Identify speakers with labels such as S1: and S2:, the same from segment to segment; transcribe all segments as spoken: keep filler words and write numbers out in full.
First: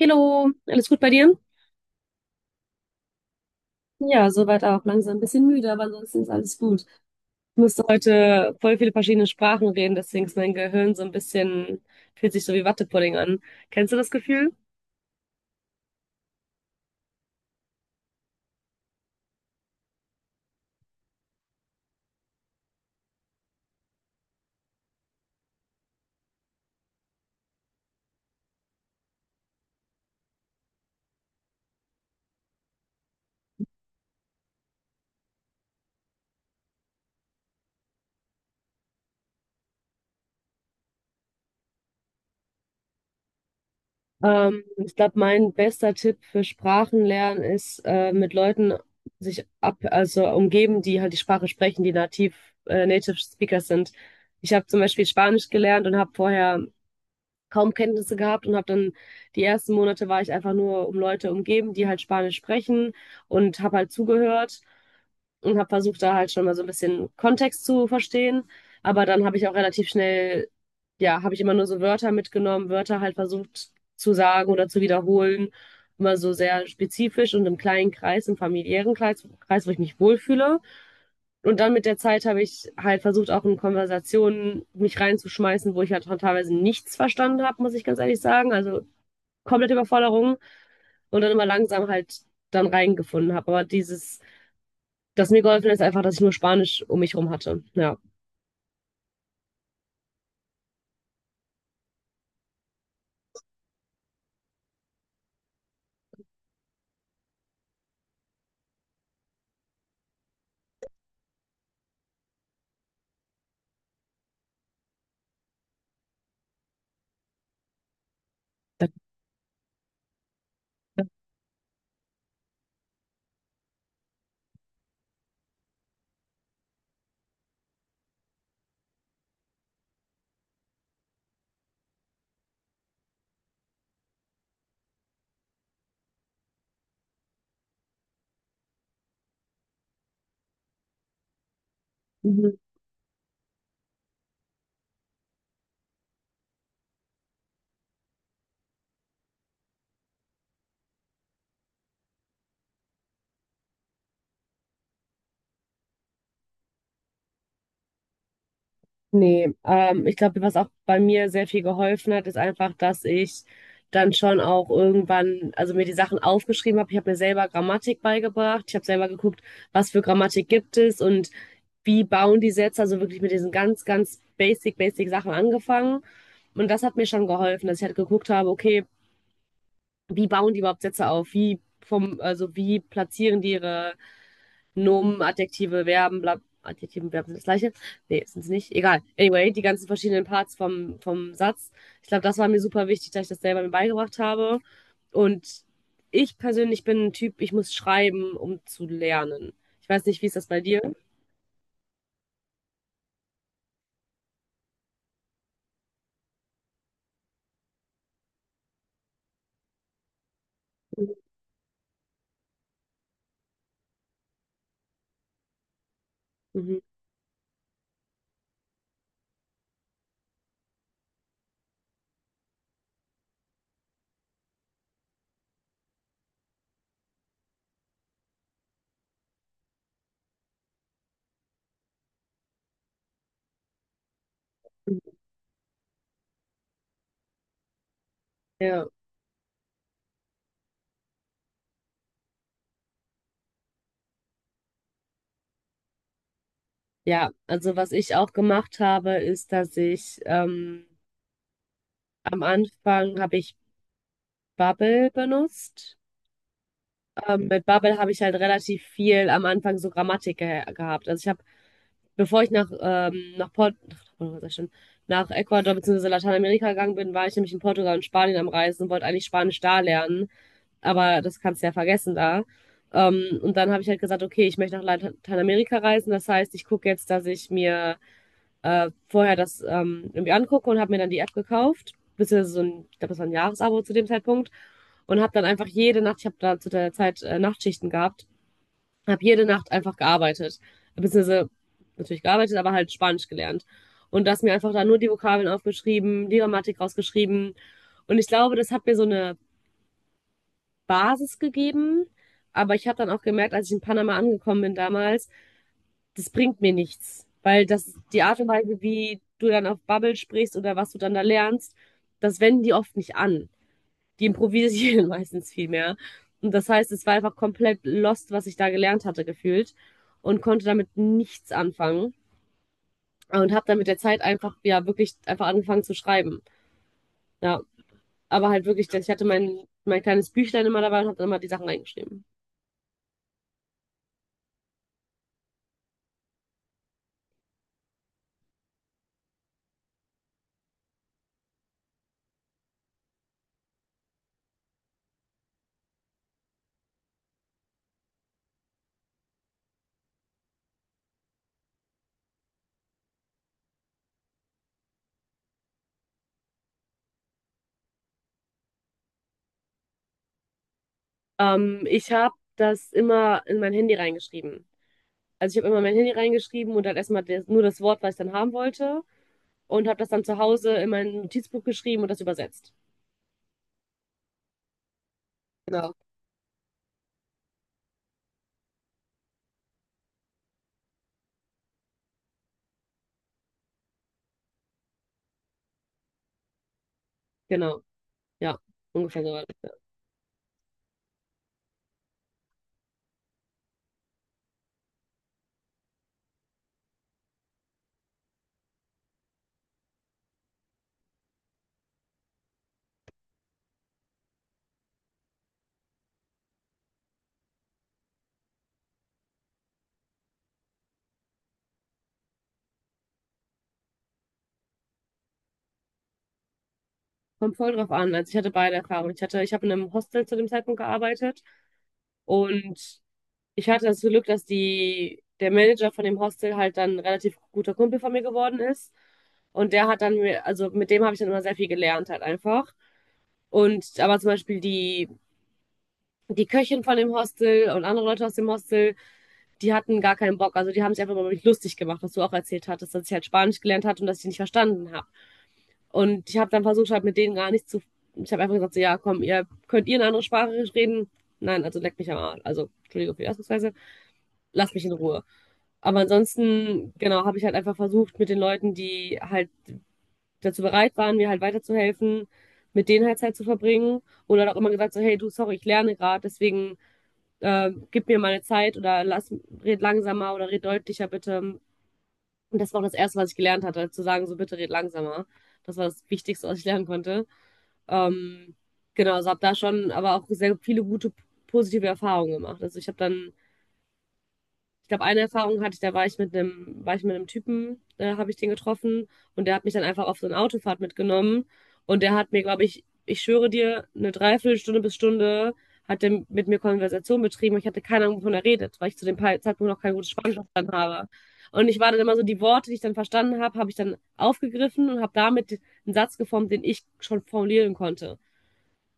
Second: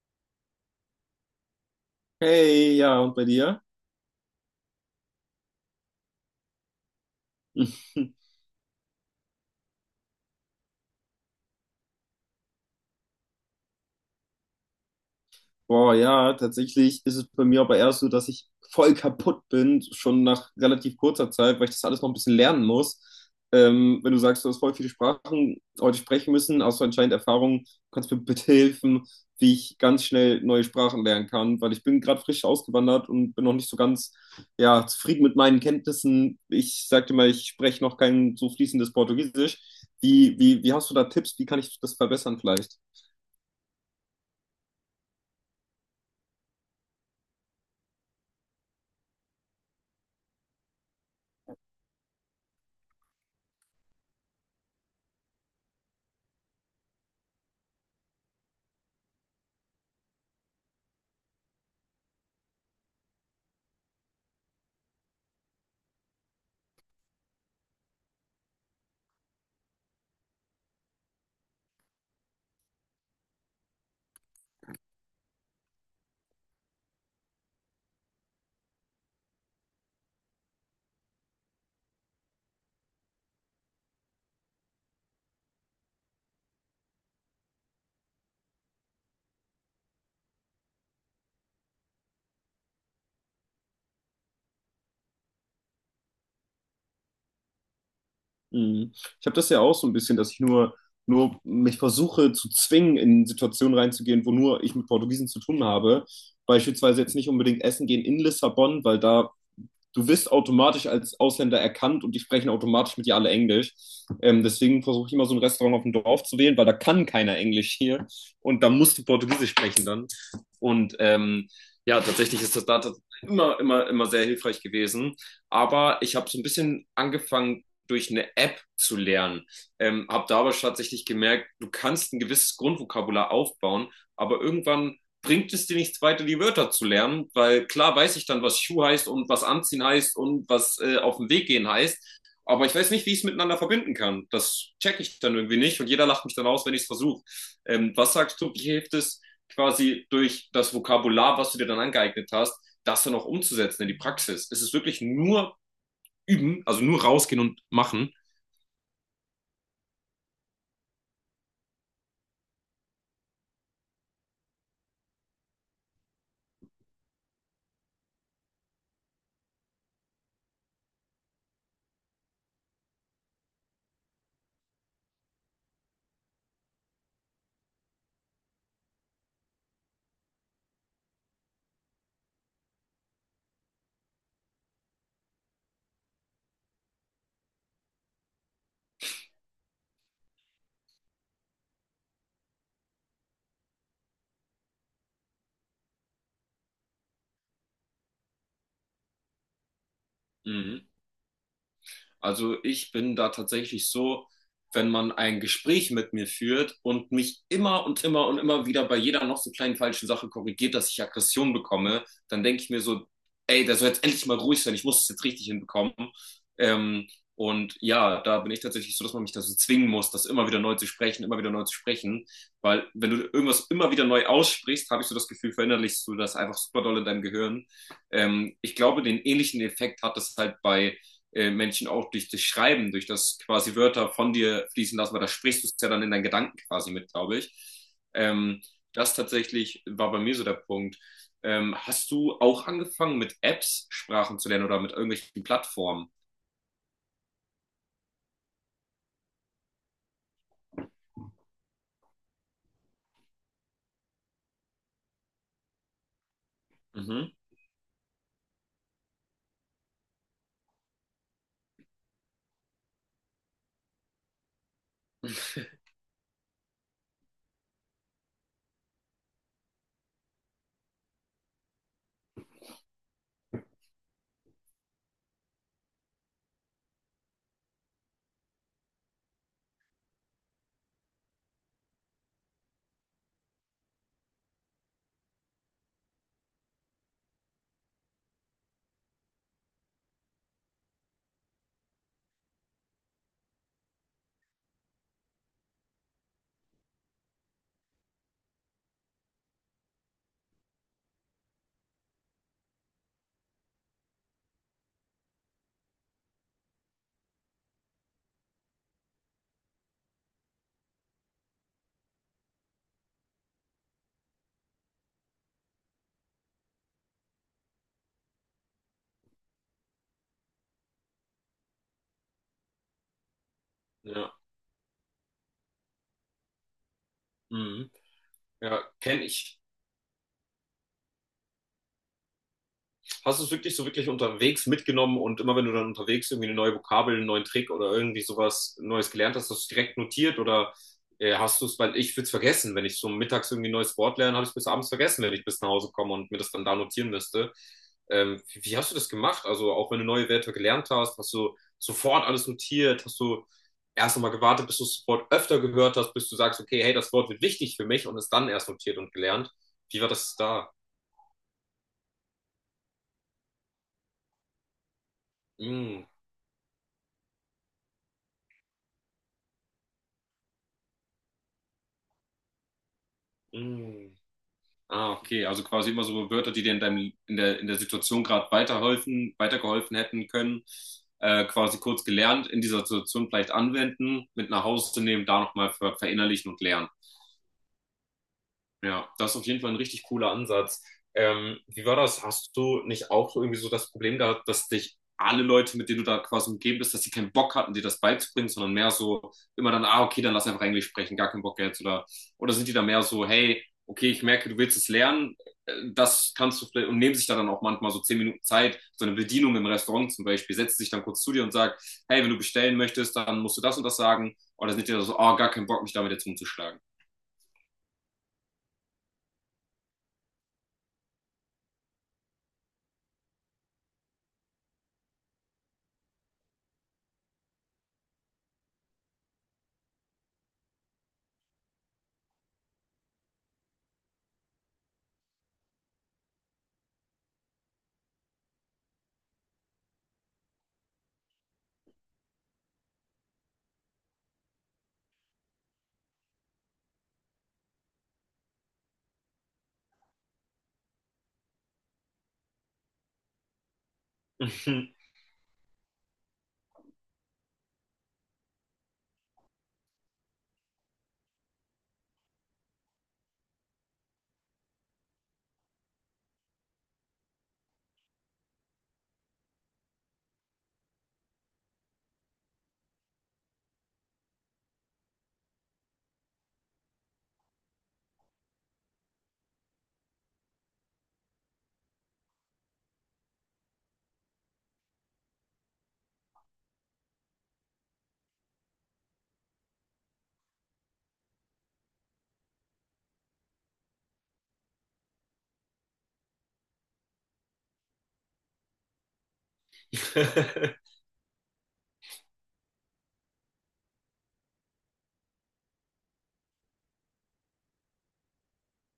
S1: Hallo, alles gut bei dir?
S2: Hey, ja, und bei dir?
S1: Ja, soweit auch. Langsam ein bisschen müde, aber ansonsten ist alles gut. Ich musste heute voll viele verschiedene Sprachen reden, deswegen ist mein Gehirn so ein bisschen, fühlt sich so wie Wattepudding an. Kennst du das Gefühl?
S2: Boah, ja, tatsächlich ist es bei mir aber erst so, dass ich voll kaputt bin, schon nach relativ kurzer Zeit, weil ich das alles noch ein bisschen lernen muss. Ähm, wenn du sagst, du hast voll viele Sprachen heute sprechen müssen, hast du anscheinend Erfahrung, kannst mir bitte helfen, wie ich ganz schnell neue Sprachen lernen kann, weil ich bin gerade frisch ausgewandert und bin noch nicht so ganz, ja, zufrieden mit meinen Kenntnissen. Ich sagte mal, ich spreche noch kein so fließendes Portugiesisch. Wie, wie, wie hast du da Tipps? Wie kann ich das verbessern vielleicht?
S1: Ähm, ich glaube, mein bester Tipp für Sprachenlernen ist, äh, mit Leuten sich ab, also umgeben, die halt die Sprache sprechen, die nativ, äh, Native Speakers sind. Ich habe zum Beispiel Spanisch gelernt und habe vorher kaum Kenntnisse gehabt und habe dann die ersten Monate war ich einfach nur um Leute umgeben, die halt Spanisch sprechen und habe halt zugehört und habe versucht, da halt schon mal so ein bisschen Kontext zu verstehen. Aber dann habe ich auch relativ schnell, ja, habe ich immer nur so Wörter mitgenommen, Wörter halt versucht zu sagen oder zu wiederholen. Immer so sehr spezifisch und im kleinen Kreis, im familiären Kreis, Kreis, wo ich mich wohlfühle. Und dann mit der Zeit habe ich halt versucht, auch in Konversationen mich reinzuschmeißen, wo ich halt teilweise nichts verstanden habe, muss ich ganz ehrlich sagen. Also komplette Überforderung und dann immer langsam halt dann reingefunden habe. Aber dieses das mir geholfen hat, ist einfach, dass ich nur Spanisch um mich rum hatte. Ja.
S2: Mhm. Ich habe das ja auch so ein bisschen, dass ich nur, nur mich versuche zu zwingen, in Situationen reinzugehen, wo nur ich mit Portugiesen zu tun habe. Beispielsweise jetzt nicht unbedingt essen gehen in Lissabon, weil da du wirst automatisch als Ausländer erkannt und die sprechen automatisch mit dir alle Englisch. Ähm, deswegen versuche ich immer so ein Restaurant auf dem Dorf zu wählen, weil da kann keiner Englisch hier und da musst du Portugiesisch sprechen dann. Und ähm, ja, tatsächlich ist das da immer, immer, immer sehr hilfreich gewesen. Aber ich habe so ein bisschen angefangen, durch eine App zu lernen. Ähm, habe da aber tatsächlich gemerkt, du kannst ein gewisses Grundvokabular aufbauen, aber irgendwann bringt es dir nichts weiter, die Wörter zu lernen, weil klar weiß ich dann, was Schuh heißt und was anziehen heißt und was äh, auf den Weg gehen heißt,
S1: Mhm.
S2: aber ich weiß nicht, wie ich es miteinander verbinden kann. Das checke ich dann irgendwie nicht und jeder lacht mich dann aus, wenn ich es versuche. Ähm, was sagst du, wie hilft es quasi durch das Vokabular, was du dir dann angeeignet hast, das dann auch umzusetzen in die Praxis? Ist es wirklich nur üben, also nur rausgehen und machen?
S1: Nee, ähm, ich glaube, was auch bei mir sehr viel geholfen hat, ist einfach, dass ich dann schon auch irgendwann, also mir die Sachen aufgeschrieben habe. Ich habe mir selber Grammatik beigebracht. Ich habe selber geguckt, was für Grammatik gibt es und wie bauen die Sätze. Also wirklich mit diesen ganz, ganz basic, basic Sachen angefangen. Und das hat mir schon geholfen, dass ich halt geguckt habe, okay, wie bauen die überhaupt Sätze auf? Wie vom, also wie platzieren die ihre Nomen, Adjektive, Verben, bla, Adjektive und Verben sind das gleiche. Nee, sind es nicht. Egal. Anyway, die ganzen verschiedenen Parts vom, vom Satz. Ich glaube, das war mir super wichtig, dass ich das selber mir beigebracht habe. Und ich persönlich bin ein Typ, ich muss schreiben, um zu lernen. Ich weiß nicht, wie ist das bei dir?
S2: Mhm. Also ich bin da tatsächlich so, wenn man ein Gespräch mit mir führt und mich immer und immer und immer wieder bei jeder noch so kleinen falschen Sache korrigiert, dass ich Aggression bekomme, dann denke ich mir so, ey, der soll jetzt endlich mal ruhig sein, ich muss es jetzt richtig hinbekommen.
S1: Mhm.
S2: Ähm, und ja, da bin ich tatsächlich so, dass man mich dazu zwingen muss, das immer wieder neu zu sprechen, immer wieder neu zu sprechen. Weil wenn du irgendwas immer wieder neu aussprichst, habe ich so das Gefühl, verinnerlichst du das einfach super doll in deinem Gehirn. Ähm, ich glaube, den ähnlichen Effekt hat es halt bei äh, Menschen auch durch das Schreiben, durch das quasi Wörter von dir fließen lassen, weil da sprichst du es ja dann in deinen Gedanken quasi mit, glaube ich. Ähm,
S1: Ja.
S2: das tatsächlich war bei mir so der Punkt. Ähm, hast du auch angefangen mit Apps Sprachen zu lernen oder mit irgendwelchen Plattformen?
S1: Ja, also was ich auch gemacht habe, ist, dass ich ähm, am Anfang habe ich Babbel benutzt.
S2: Mhm.
S1: Ähm, mit Babbel habe ich halt relativ viel am Anfang so Grammatik ge gehabt. Also ich habe Bevor ich nach, ähm, nach, Port nach, Portugal sag ich schon, nach Ecuador bzw. Lateinamerika gegangen bin, war ich nämlich in Portugal und Spanien am Reisen und wollte eigentlich Spanisch da lernen. Aber das kannst du ja vergessen da. Ähm, und dann habe ich halt gesagt, okay, ich möchte nach Lateinamerika reisen. Das heißt, ich gucke jetzt, dass ich mir äh, vorher das ähm, irgendwie angucke und habe mir dann die App gekauft. Beziehungsweise so ein, ich glaube, das war ein Jahresabo zu dem Zeitpunkt. Und habe dann einfach jede Nacht, ich habe da zu der Zeit äh, Nachtschichten gehabt, habe jede Nacht einfach gearbeitet. Beziehungsweise natürlich gearbeitet, aber halt Spanisch gelernt. Und das mir einfach da nur die Vokabeln aufgeschrieben, die Grammatik rausgeschrieben. Und ich glaube, das hat mir so eine Basis gegeben. Aber ich habe dann auch gemerkt, als ich in Panama angekommen bin damals, das bringt mir nichts. Weil das die Art und Weise, wie du dann auf Bubble sprichst oder was du dann da lernst, das wenden die oft nicht an die improvisieren meistens viel mehr. Und das heißt, es war einfach komplett lost, was ich da gelernt hatte, gefühlt. Und konnte damit nichts anfangen. Und habe dann mit der Zeit
S2: Ja.
S1: einfach, ja, wirklich einfach angefangen zu schreiben. Ja,
S2: Mhm.
S1: aber halt
S2: Ja,
S1: wirklich, ich
S2: kenne
S1: hatte
S2: ich
S1: mein, mein kleines Büchlein immer dabei und habe dann immer die Sachen reingeschrieben.
S2: hast du es wirklich so wirklich unterwegs mitgenommen und immer wenn du dann unterwegs irgendwie eine neue Vokabel, einen neuen Trick oder irgendwie sowas Neues gelernt hast, hast du es direkt notiert oder äh, hast du es, weil ich würde es vergessen, wenn ich so mittags irgendwie ein neues Wort lerne, habe ich es bis abends vergessen, wenn ich bis nach Hause komme und mir das dann da notieren müsste. Ähm, wie, wie hast du das gemacht? Also auch wenn du neue Wörter gelernt hast, hast du sofort alles notiert, hast du erst einmal gewartet, bis du das Wort öfter gehört hast, bis du sagst, okay, hey, das Wort wird wichtig für mich und es dann erst notiert und gelernt. Wie war das da?
S1: Ähm, ich habe das immer in mein Handy reingeschrieben. Also ich habe immer mein
S2: Mm,
S1: Handy reingeschrieben und dann erstmal das, nur das Wort, was ich dann haben wollte. Und habe das dann zu Hause in mein Notizbuch geschrieben und das übersetzt.
S2: mm. Ah, okay. Also quasi
S1: Genau.
S2: immer so Wörter, die dir in deinem, in der, in der Situation gerade weiterhelfen, weitergeholfen hätten können, äh, quasi kurz gelernt, in dieser Situation vielleicht anwenden, mit nach Hause nehmen, da nochmal ver verinnerlichen und lernen.
S1: Genau, ja,
S2: Ja,
S1: ungefähr
S2: das
S1: so.
S2: ist auf jeden Fall ein richtig cooler Ansatz. Ähm, wie war das? Hast du nicht auch so irgendwie so das Problem gehabt, dass dich alle Leute, mit denen du da quasi umgeben bist, dass sie keinen Bock hatten, dir das beizubringen, sondern mehr so immer dann, ah, okay, dann lass einfach Englisch sprechen, gar keinen Bock jetzt oder oder sind die da mehr so, hey, okay, ich merke, du willst es lernen, äh, das kannst du vielleicht und nehmen sich da dann auch manchmal so zehn Minuten Zeit, so eine Bedienung im Restaurant zum Beispiel, setzt sich dann kurz zu dir und sagt, hey, wenn du bestellen möchtest, dann musst du das und das sagen oder sind die da so, ah, gar keinen Bock, mich damit jetzt rumzuschlagen.
S1: Kommt voll drauf an. Also ich hatte beide Erfahrungen. Ich hatte, ich habe in einem Hostel zu dem Zeitpunkt gearbeitet und ich hatte das Glück, dass die, der Manager von dem Hostel halt dann ein relativ guter Kumpel von mir geworden ist. Und der hat dann, mir- also mit dem habe ich dann immer sehr viel gelernt halt einfach. Und aber zum Beispiel die, die Köchin von dem Hostel und andere Leute aus dem Hostel, die hatten gar keinen Bock. Also die haben sich einfach mal über mich lustig gemacht, was du auch erzählt hattest, dass ich halt Spanisch gelernt hatte und dass ich nicht verstanden habe. Und ich habe dann versucht, halt mit denen gar nicht zu. Ich habe einfach gesagt, so, ja, komm, ihr könnt ihr eine andere Sprache reden. Nein, also leck mich am Arsch. Also, Entschuldigung für die Ausdrucksweise. Lass mich in Ruhe. Aber ansonsten, genau, habe ich halt einfach versucht, mit den Leuten, die halt dazu bereit waren, mir halt weiterzuhelfen, mit denen halt Zeit zu verbringen. Oder auch immer gesagt, so, hey, du, sorry, ich lerne gerade, deswegen äh, gib mir meine Zeit oder lass, red langsamer oder red deutlicher bitte. Und das war auch das Erste, was ich gelernt hatte, zu sagen, so bitte red langsamer. Das war das Wichtigste, was ich lernen konnte. Ähm, genau, also habe da schon aber auch sehr viele gute positive Erfahrungen gemacht. Also ich habe dann, ich glaube, eine Erfahrung hatte ich, da war ich mit einem, war ich mit einem Typen, da habe ich den getroffen und der hat mich dann einfach auf so eine Autofahrt mitgenommen und der hat mir, glaube ich, ich schwöre dir, eine Dreiviertelstunde bis Stunde hat der mit mir Konversation betrieben und ich hatte keine Ahnung, wovon er redet, weil ich zu dem Pa- Zeitpunkt noch kein gutes Spanisch verstanden habe. Und ich war dann immer so, die Worte, die ich dann verstanden habe, habe ich dann aufgegriffen und habe damit einen Satz geformt, den ich schon formulieren konnte.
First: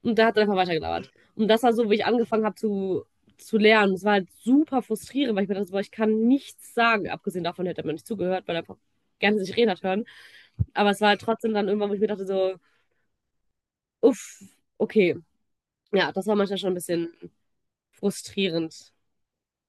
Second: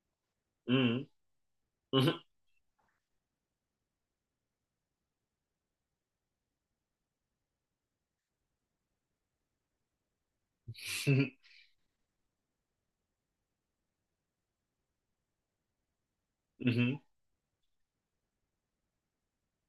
S1: Und da hat es einfach
S2: Mhm.
S1: weitergelabert. Und das war so, wie ich
S2: Mhm.
S1: angefangen habe zu, zu lernen. Es war halt super frustrierend, weil ich mir dachte, boah, ich kann nichts sagen. Abgesehen davon hätte man nicht zugehört, weil er einfach gerne sich reden hat hören. Aber es war halt trotzdem dann irgendwann, wo ich mir dachte, so, uff, okay. Ja, das war manchmal schon ein
S2: Mhm.
S1: bisschen frustrierend.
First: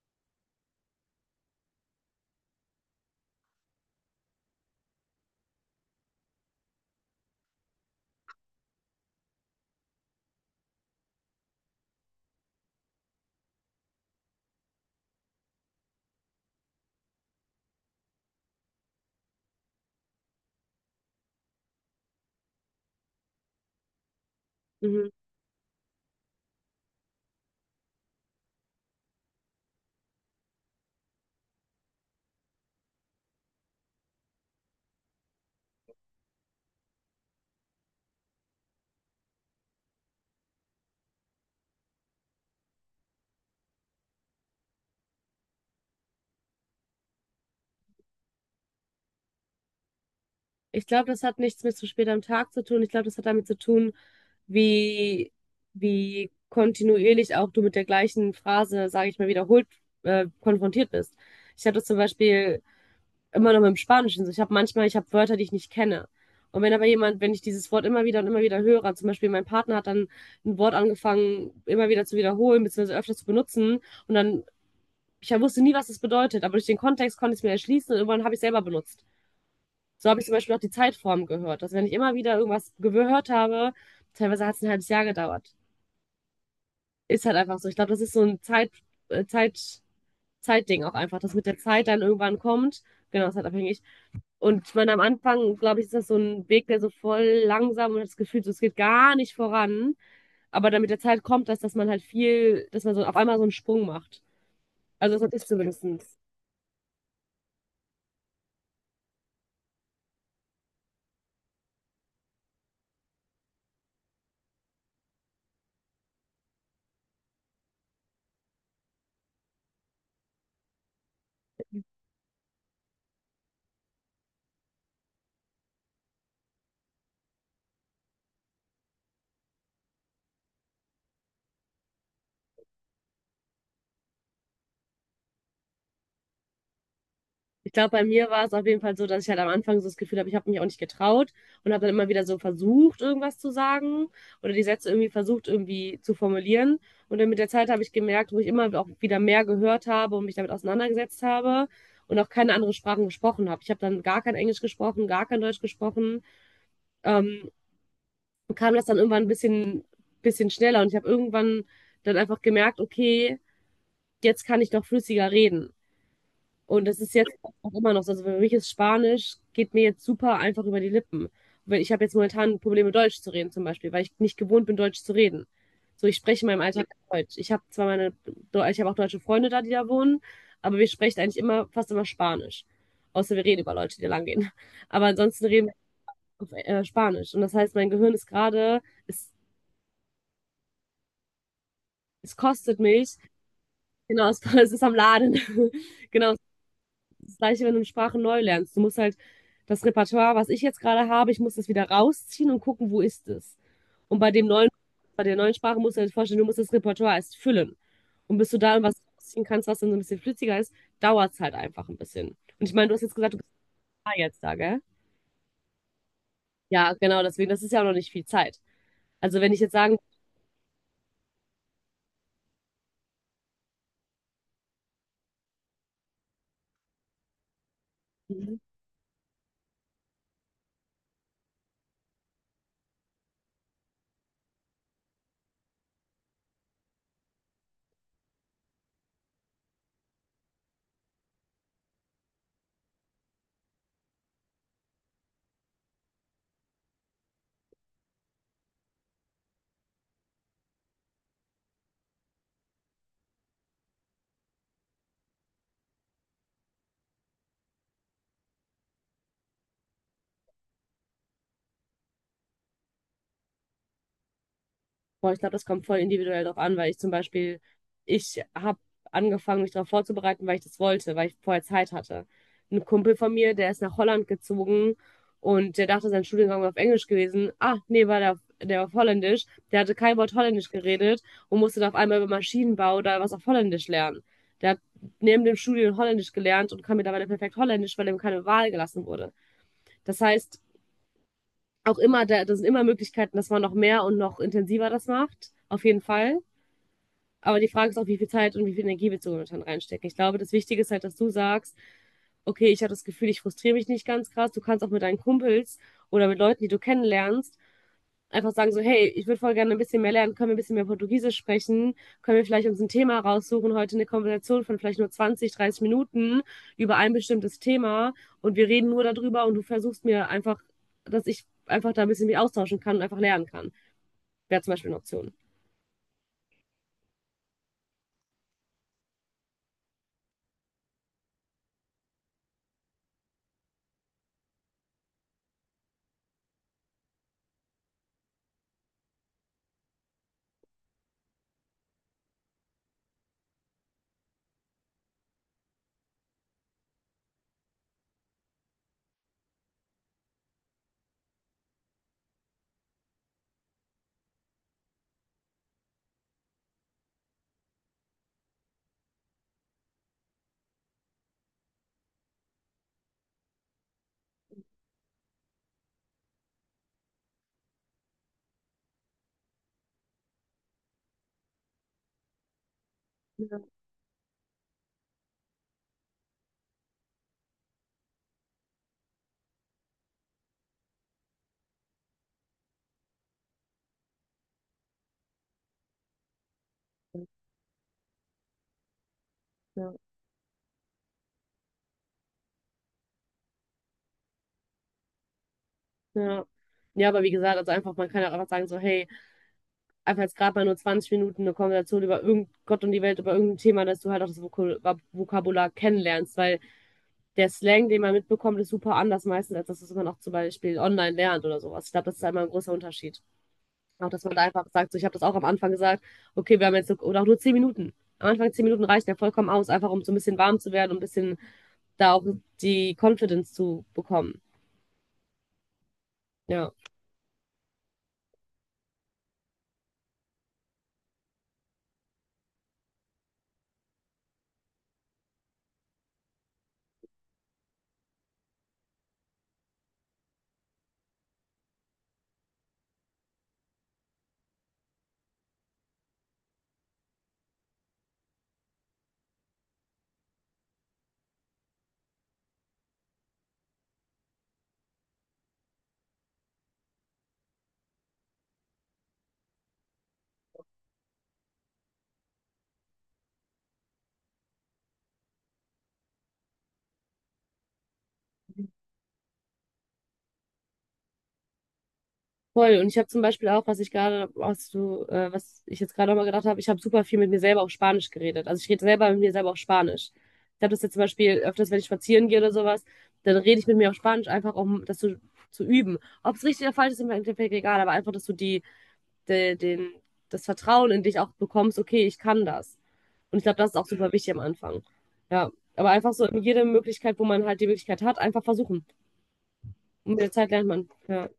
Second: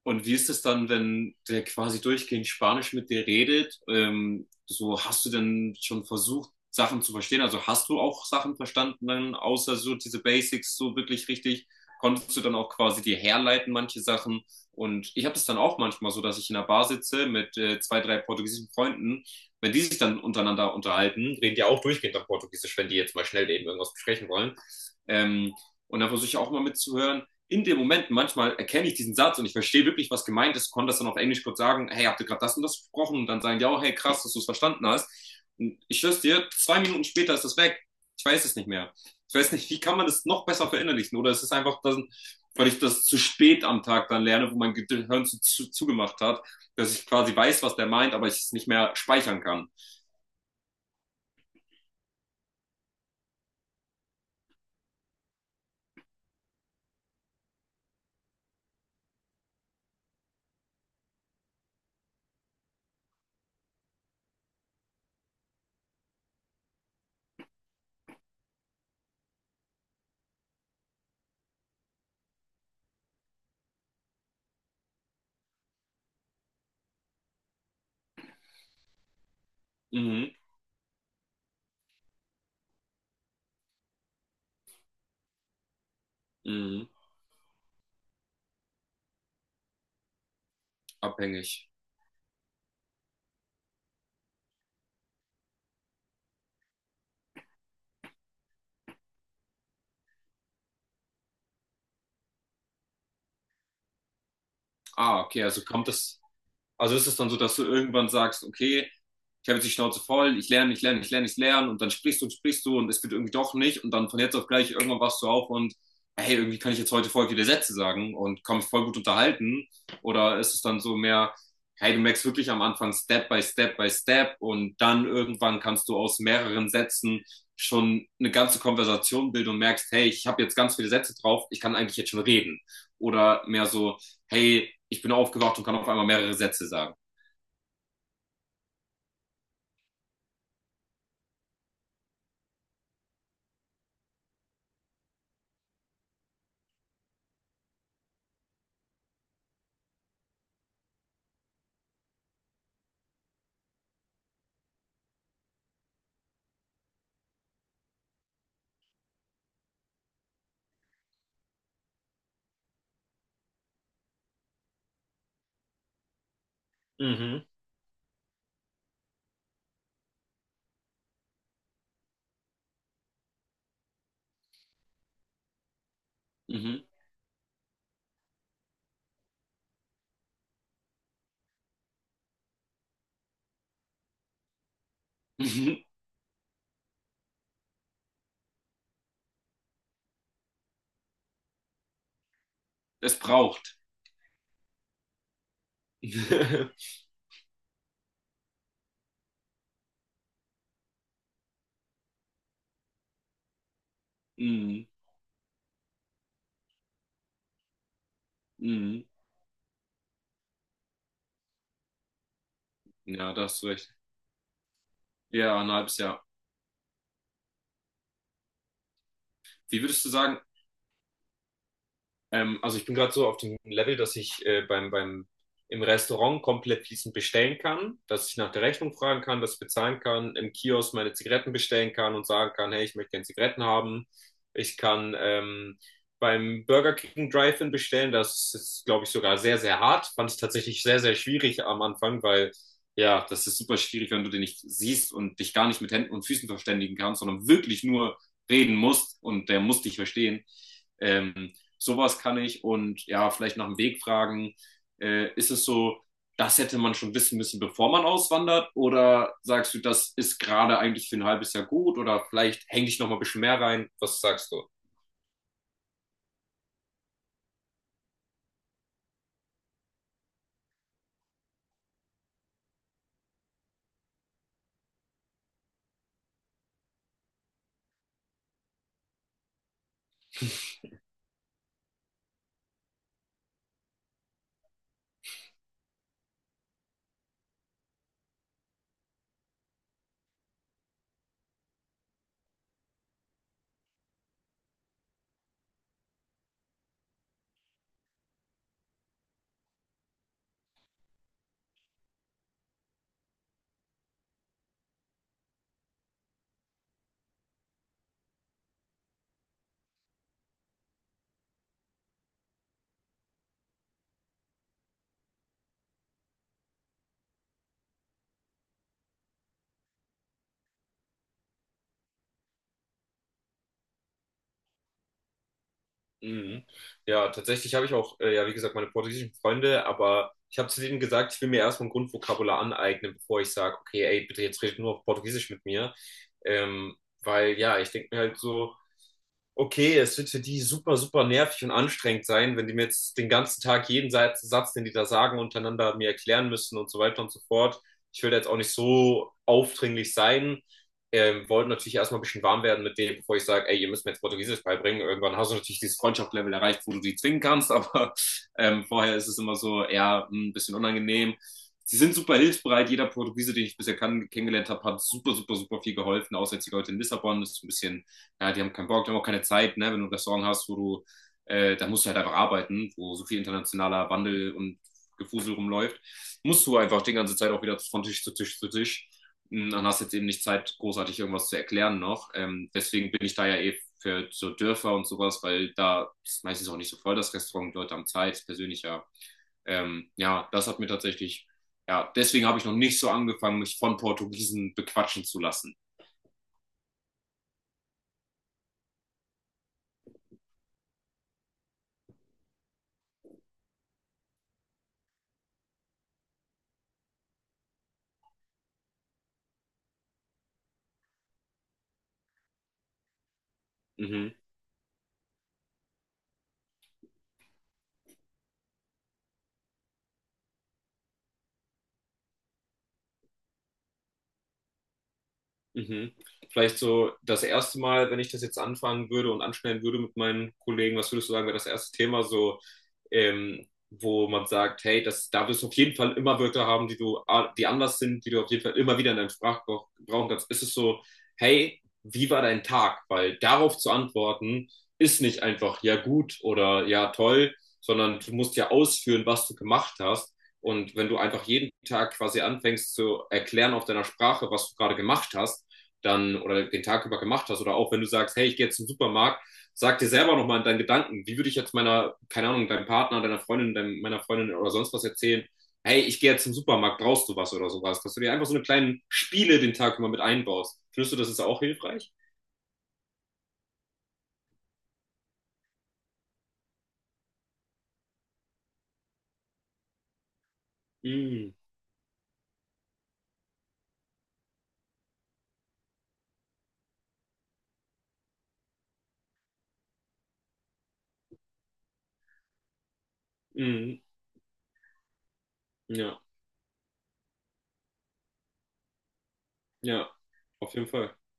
S2: Und wie ist es dann, wenn der quasi durchgehend Spanisch mit dir redet? Ähm, so hast du denn schon versucht, Sachen zu verstehen? Also hast du auch Sachen verstanden, dann außer so diese Basics so wirklich richtig? Konntest du dann auch quasi dir herleiten, manche Sachen? Und ich habe das dann auch manchmal so, dass ich in einer Bar sitze mit äh, zwei, drei portugiesischen Freunden. Wenn die sich dann untereinander unterhalten, reden die auch durchgehend auf Portugiesisch, wenn die jetzt mal schnell eben irgendwas besprechen wollen.
S1: Mhm.
S2: Ähm, und da versuche ich auch mal mitzuhören. In dem Moment, manchmal erkenne ich diesen Satz und ich verstehe wirklich, was gemeint ist, konnte das dann auf Englisch kurz sagen, hey, habt ihr gerade das und das gesprochen? Und dann sagen die auch, hey, krass, dass du es verstanden hast. Und ich schwör's dir, zwei Minuten später ist das weg. Ich weiß es nicht mehr. Ich weiß nicht, wie kann man das noch besser verinnerlichen? Oder es ist einfach, dass, weil ich das zu spät am Tag dann lerne, wo mein Gehirn zu, zu, zugemacht hat, dass ich quasi weiß, was der meint, aber ich es nicht mehr speichern kann.
S1: Ich glaube, das hat nichts mit zu spät am Tag zu tun. Ich glaube, das hat damit zu tun, wie, wie kontinuierlich auch du mit der gleichen Phrase, sage ich mal, wiederholt äh, konfrontiert bist. Ich hatte zum Beispiel immer noch mit dem Spanischen. So, ich habe manchmal, ich habe Wörter, die ich nicht kenne. Und wenn aber jemand, wenn ich dieses Wort immer wieder und immer wieder höre, zum Beispiel mein Partner hat dann ein Wort angefangen, immer wieder zu wiederholen, beziehungsweise öfter zu benutzen, und dann, ich wusste nie, was das bedeutet, aber durch den Kontext konnte ich es mir erschließen und irgendwann habe ich es selber benutzt. So habe ich
S2: Mhm,
S1: zum Beispiel auch die Zeitform gehört. Dass wenn ich immer wieder irgendwas gehört habe, teilweise hat es ein halbes Jahr gedauert.
S2: mhm,
S1: Ist halt einfach so. Ich glaube, das ist so ein Zeit, äh, Zeit, Zeitding auch einfach, dass mit der
S2: abhängig.
S1: Zeit dann irgendwann kommt. Genau, das ist halt abhängig. Und ich meine, am Anfang, glaube ich, ist das so ein Weg, der so voll langsam und hat das Gefühl, so, es geht gar nicht voran. Aber dann mit der Zeit kommt das, dass man halt viel, dass man so auf einmal so einen Sprung macht. Also
S2: Ah,
S1: das
S2: okay,
S1: ist
S2: also kommt
S1: zumindestens.
S2: das. Also ist es dann so, dass du irgendwann sagst, okay, ich habe jetzt die Schnauze voll, ich lerne, ich lerne, ich lerne, ich lerne und dann sprichst du und sprichst du und es wird irgendwie doch nicht und dann von jetzt auf gleich irgendwann wachst du auf und hey, irgendwie kann ich jetzt heute voll viele Sätze sagen und kann mich voll gut unterhalten oder ist es dann so mehr, hey, du merkst wirklich am Anfang Step by Step by Step und dann irgendwann kannst du aus mehreren Sätzen schon eine ganze Konversation bilden und merkst, hey, ich habe jetzt ganz viele Sätze drauf, ich kann eigentlich jetzt schon reden oder mehr so hey, ich bin aufgewacht und kann auf einmal mehrere Sätze sagen.
S1: Ich glaube, bei mir war es auf jeden Fall so, dass ich halt am Anfang so das Gefühl habe, ich habe mich auch nicht getraut und habe dann immer wieder so versucht, irgendwas zu sagen oder die Sätze irgendwie versucht, irgendwie zu formulieren. Und dann mit der Zeit habe ich gemerkt, wo ich immer auch wieder mehr gehört habe und mich damit auseinandergesetzt habe und auch keine anderen Sprachen gesprochen habe. Ich habe dann gar kein Englisch gesprochen, gar kein Deutsch gesprochen ähm, kam das dann irgendwann ein bisschen, bisschen schneller und ich habe irgendwann dann einfach gemerkt, okay, jetzt kann ich doch flüssiger reden. Und das ist jetzt
S2: Mhm.
S1: auch immer noch so. Also für mich ist Spanisch, geht mir jetzt super einfach über die Lippen. Weil ich habe jetzt momentan Probleme, Deutsch zu reden zum Beispiel, weil ich nicht gewohnt bin, Deutsch zu reden. So, ich spreche in meinem
S2: Mhm.
S1: Alltag Deutsch. Ich habe zwar meine, ich habe auch deutsche Freunde da, die da wohnen, aber wir sprechen eigentlich immer, fast immer Spanisch. Außer wir reden über Leute, die da lang gehen. Aber ansonsten reden wir auf äh, Spanisch. Und das heißt, mein Gehirn ist gerade, ist Es kostet mich.
S2: Es braucht.
S1: Genau, es es ist am Laden. Genau, das Gleiche, wenn du eine Sprache neu lernst. Du musst halt das Repertoire, was ich jetzt gerade habe ich muss das wieder rausziehen und gucken, wo ist es? Und bei dem neuen
S2: Mhm.
S1: bei der neuen Sprache musst du dir halt vorstellen, du musst das Repertoire erst füllen. Und bis du da irgendwas
S2: Mhm.
S1: rausziehen kannst, was dann so ein bisschen flüssiger ist, dauert's halt einfach ein bisschen. Und ich meine, du hast jetzt
S2: Ja,
S1: gesagt, du
S2: da
S1: bist
S2: hast du recht.
S1: da jetzt da, gell?
S2: Ja, ein halbes Jahr.
S1: Ja, genau, deswegen, das ist ja auch noch nicht viel Zeit. Also, wenn ich jetzt
S2: Wie
S1: sagen
S2: würdest du sagen, Ähm, also ich bin gerade so auf dem Level, dass ich äh, beim, beim, im Restaurant komplett fließend bestellen kann, dass ich nach der Rechnung fragen kann, dass ich bezahlen kann, im Kiosk meine Zigaretten bestellen kann und sagen kann, hey, ich möchte gerne Zigaretten haben. Ich kann ähm, beim Burger King Drive-In bestellen. Das ist, glaube ich, sogar sehr, sehr hart. Fand ich tatsächlich sehr, sehr schwierig am Anfang, weil ja, das ist super schwierig, wenn du den nicht siehst und dich gar nicht mit Händen und Füßen verständigen kannst, sondern wirklich nur reden musst und der muss dich verstehen. Ähm, sowas kann ich und ja, vielleicht nach dem Weg fragen. Äh, ist es so, das hätte man schon wissen müssen, bevor man auswandert? Oder sagst du, das ist gerade eigentlich für ein halbes Jahr gut? Oder vielleicht hänge ich noch mal ein bisschen mehr rein? Was sagst du?
S1: Boah, ich glaube, das kommt voll individuell drauf an, weil ich zum Beispiel, ich habe angefangen, mich darauf vorzubereiten, weil ich das wollte, weil ich vorher Zeit hatte. Ein Kumpel von mir, der ist nach Holland gezogen und der dachte, sein Studiengang wäre auf Englisch gewesen. Ah, nee, war der, der war auf Holländisch. Der hatte kein Wort Holländisch geredet und musste dann auf einmal über Maschinenbau oder was auf Holländisch lernen. Der hat neben dem Studium Holländisch gelernt und kann mittlerweile perfekt Holländisch, weil ihm keine Wahl gelassen wurde. Das heißt, auch immer, da, da sind immer Möglichkeiten, dass man noch mehr und noch intensiver das macht. Auf jeden Fall. Aber die Frage ist auch, wie viel Zeit und wie viel Energie willst du momentan reinstecken? Ich glaube, das Wichtige ist halt, dass du sagst, okay, ich habe das Gefühl, ich frustriere mich nicht ganz krass. Du kannst auch mit deinen Kumpels oder mit Leuten, die du kennenlernst, einfach sagen so, hey, ich würde voll gerne ein bisschen mehr lernen, können wir ein bisschen mehr Portugiesisch sprechen, können wir vielleicht uns ein Thema raussuchen, heute eine Konversation von vielleicht nur zwanzig, dreißig Minuten über ein bestimmtes Thema und wir reden nur darüber und du versuchst mir einfach, dass ich einfach da ein bisschen mich austauschen kann und einfach lernen kann. Wäre zum Beispiel eine Option.
S2: Mhm. Ja, tatsächlich habe ich auch, äh, ja, wie gesagt, meine portugiesischen Freunde, aber ich habe zu denen gesagt, ich will mir erstmal ein Grundvokabular aneignen, bevor ich sage, okay, ey, bitte jetzt redet nur auf Portugiesisch mit mir. Ähm, weil ja, ich denke mir halt so, okay, es wird für die super, super nervig und anstrengend sein, wenn die mir jetzt den ganzen Tag jeden Satz, Satz, den die da sagen, untereinander mir erklären müssen und so weiter und so fort. Ich will da jetzt auch nicht so aufdringlich sein. Ähm, wollte natürlich erstmal ein bisschen warm werden mit dem, bevor ich sage, ey, ihr müsst mir jetzt Portugiesisch beibringen. Irgendwann hast du natürlich dieses Freundschaftslevel erreicht, wo du die zwingen kannst, aber ähm, vorher ist es immer so eher hm, ein bisschen unangenehm. Sie sind super hilfsbereit. Jeder Portugiese, den ich bisher kann, kennengelernt habe, hat super, super, super viel geholfen. Außer jetzt die Leute in Lissabon, das ist ein bisschen ja, die haben keinen Bock, die haben auch keine Zeit, ne? Wenn du ein Restaurant hast, wo du, äh, da musst du halt einfach arbeiten, wo so viel
S1: Ja,
S2: internationaler Wandel und Gefusel rumläuft, musst du einfach die ganze Zeit auch wieder von Tisch zu Tisch zu Tisch. Hm, dann hast du jetzt eben nicht Zeit, großartig irgendwas zu erklären noch. Ähm, deswegen bin ich da ja eh für so Dörfer und sowas, weil da ist meistens auch nicht so voll das Restaurant, Leute haben Zeit, ist persönlicher.
S1: ja.
S2: Ähm, ja, das hat mir tatsächlich, ja, deswegen habe ich noch nicht so angefangen, mich von Portugiesen bequatschen zu lassen.
S1: Ja. Ja, aber wie gesagt, also einfach, man kann ja auch einfach sagen, so, hey, einfach jetzt gerade mal nur zwanzig Minuten eine Konversation über irgend Gott und die Welt, über irgendein Thema, dass du halt auch das Vokul- Vab- Vokabular kennenlernst, weil der Slang, den man mitbekommt, ist super anders meistens, als das, was man auch zum Beispiel online lernt oder sowas. Ich glaube, das ist einmal ein großer Unterschied. Auch, dass
S2: Mhm,
S1: man da einfach sagt, so, ich habe das auch am Anfang gesagt, okay, wir haben jetzt, so- oder auch nur zehn Minuten. Am Anfang zehn Minuten reichen ja vollkommen aus, einfach um so ein bisschen warm zu werden und ein bisschen da auch die Confidence zu bekommen.
S2: mhm.
S1: Ja.
S2: Vielleicht so das erste Mal, wenn ich das jetzt anfangen würde und anschneiden würde mit meinen Kollegen, was würdest du sagen, wäre das erste Thema so ähm, wo man sagt, hey, das, da wirst du auf jeden Fall immer Wörter haben, die du, die anders sind, die du auf jeden Fall immer wieder in deinem Sprachgebrauch brauchen kannst, ist es so, hey, wie war dein Tag? Weil darauf zu antworten, ist nicht einfach ja gut oder ja toll, sondern du musst ja ausführen, was du gemacht hast. Und wenn du einfach jeden Tag quasi anfängst zu erklären auf deiner Sprache, was du gerade gemacht hast, dann oder den Tag über gemacht hast, oder auch wenn du sagst, hey, ich gehe jetzt zum Supermarkt, sag dir selber nochmal in deinen Gedanken, wie würde ich jetzt meiner, keine Ahnung, deinem Partner, deiner Freundin, deinem, meiner Freundin oder sonst was erzählen, hey, ich gehe jetzt zum Supermarkt, brauchst du was oder sowas, dass du dir einfach so eine kleinen Spiele den Tag immer mit einbaust. Findest du, das ist auch hilfreich?
S1: Voll. Und ich habe zum Beispiel auch, was ich gerade, was du, äh, was ich jetzt gerade nochmal gedacht habe, ich habe super viel mit mir selber auf Spanisch geredet. Also ich rede selber mit mir selber auf Spanisch. Ich habe das jetzt zum Beispiel
S2: Mm,
S1: öfters, wenn ich spazieren gehe oder sowas, dann rede ich mit mir auf Spanisch einfach, um das zu, zu üben. Ob es richtig oder falsch ist, ist im Endeffekt egal, aber einfach, dass du die, de, den, das Vertrauen in dich auch bekommst, okay, ich kann das. Und ich glaube, das ist auch
S2: mm,
S1: super wichtig am Anfang. Ja. Aber einfach
S2: ja,
S1: so in jede Möglichkeit, wo man halt die Möglichkeit hat, einfach versuchen.
S2: ja,
S1: Und mit der Zeit lernt
S2: auf jeden
S1: man.
S2: Fall.
S1: Ja.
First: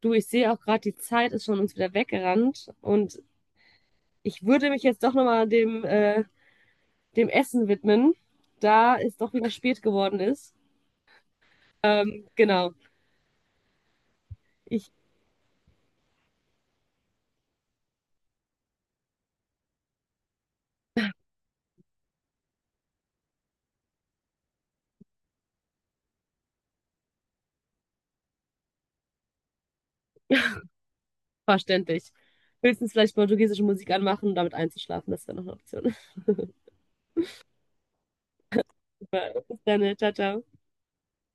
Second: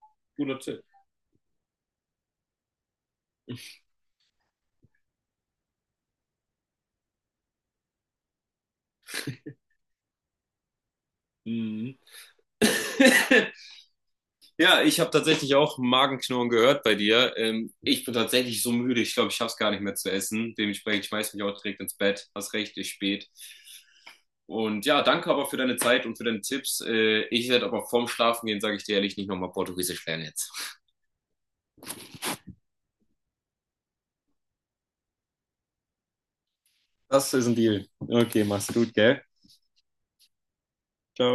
S1: Du, ich sehe
S2: Guter
S1: auch gerade,
S2: Tipp.
S1: die Zeit ist von uns wieder weggerannt und ich würde mich jetzt doch nochmal dem, äh, dem Essen widmen, da es doch wieder spät geworden ist.
S2: Mhm.
S1: Ähm, genau,
S2: Ja,
S1: ich
S2: ich habe tatsächlich auch Magenknurren gehört bei dir. Ähm, ich bin tatsächlich so müde, ich glaube, ich schaff's gar nicht mehr zu essen. Dementsprechend ich schmeiß mich auch direkt ins Bett. Hast recht, ist spät. Und ja, danke aber für deine Zeit und für deine Tipps. Äh, ich werde aber vorm Schlafen gehen, sage ich dir ehrlich, nicht nochmal Portugiesisch lernen jetzt.
S1: verständlich. Höchstens vielleicht portugiesische Musik anmachen, um damit einzuschlafen, das wäre noch eine Option.
S2: Das ist ein Deal. Okay, mach's gut, gell?
S1: Super. Bis dann, ne? Ciao, ciao.
S2: Ciao.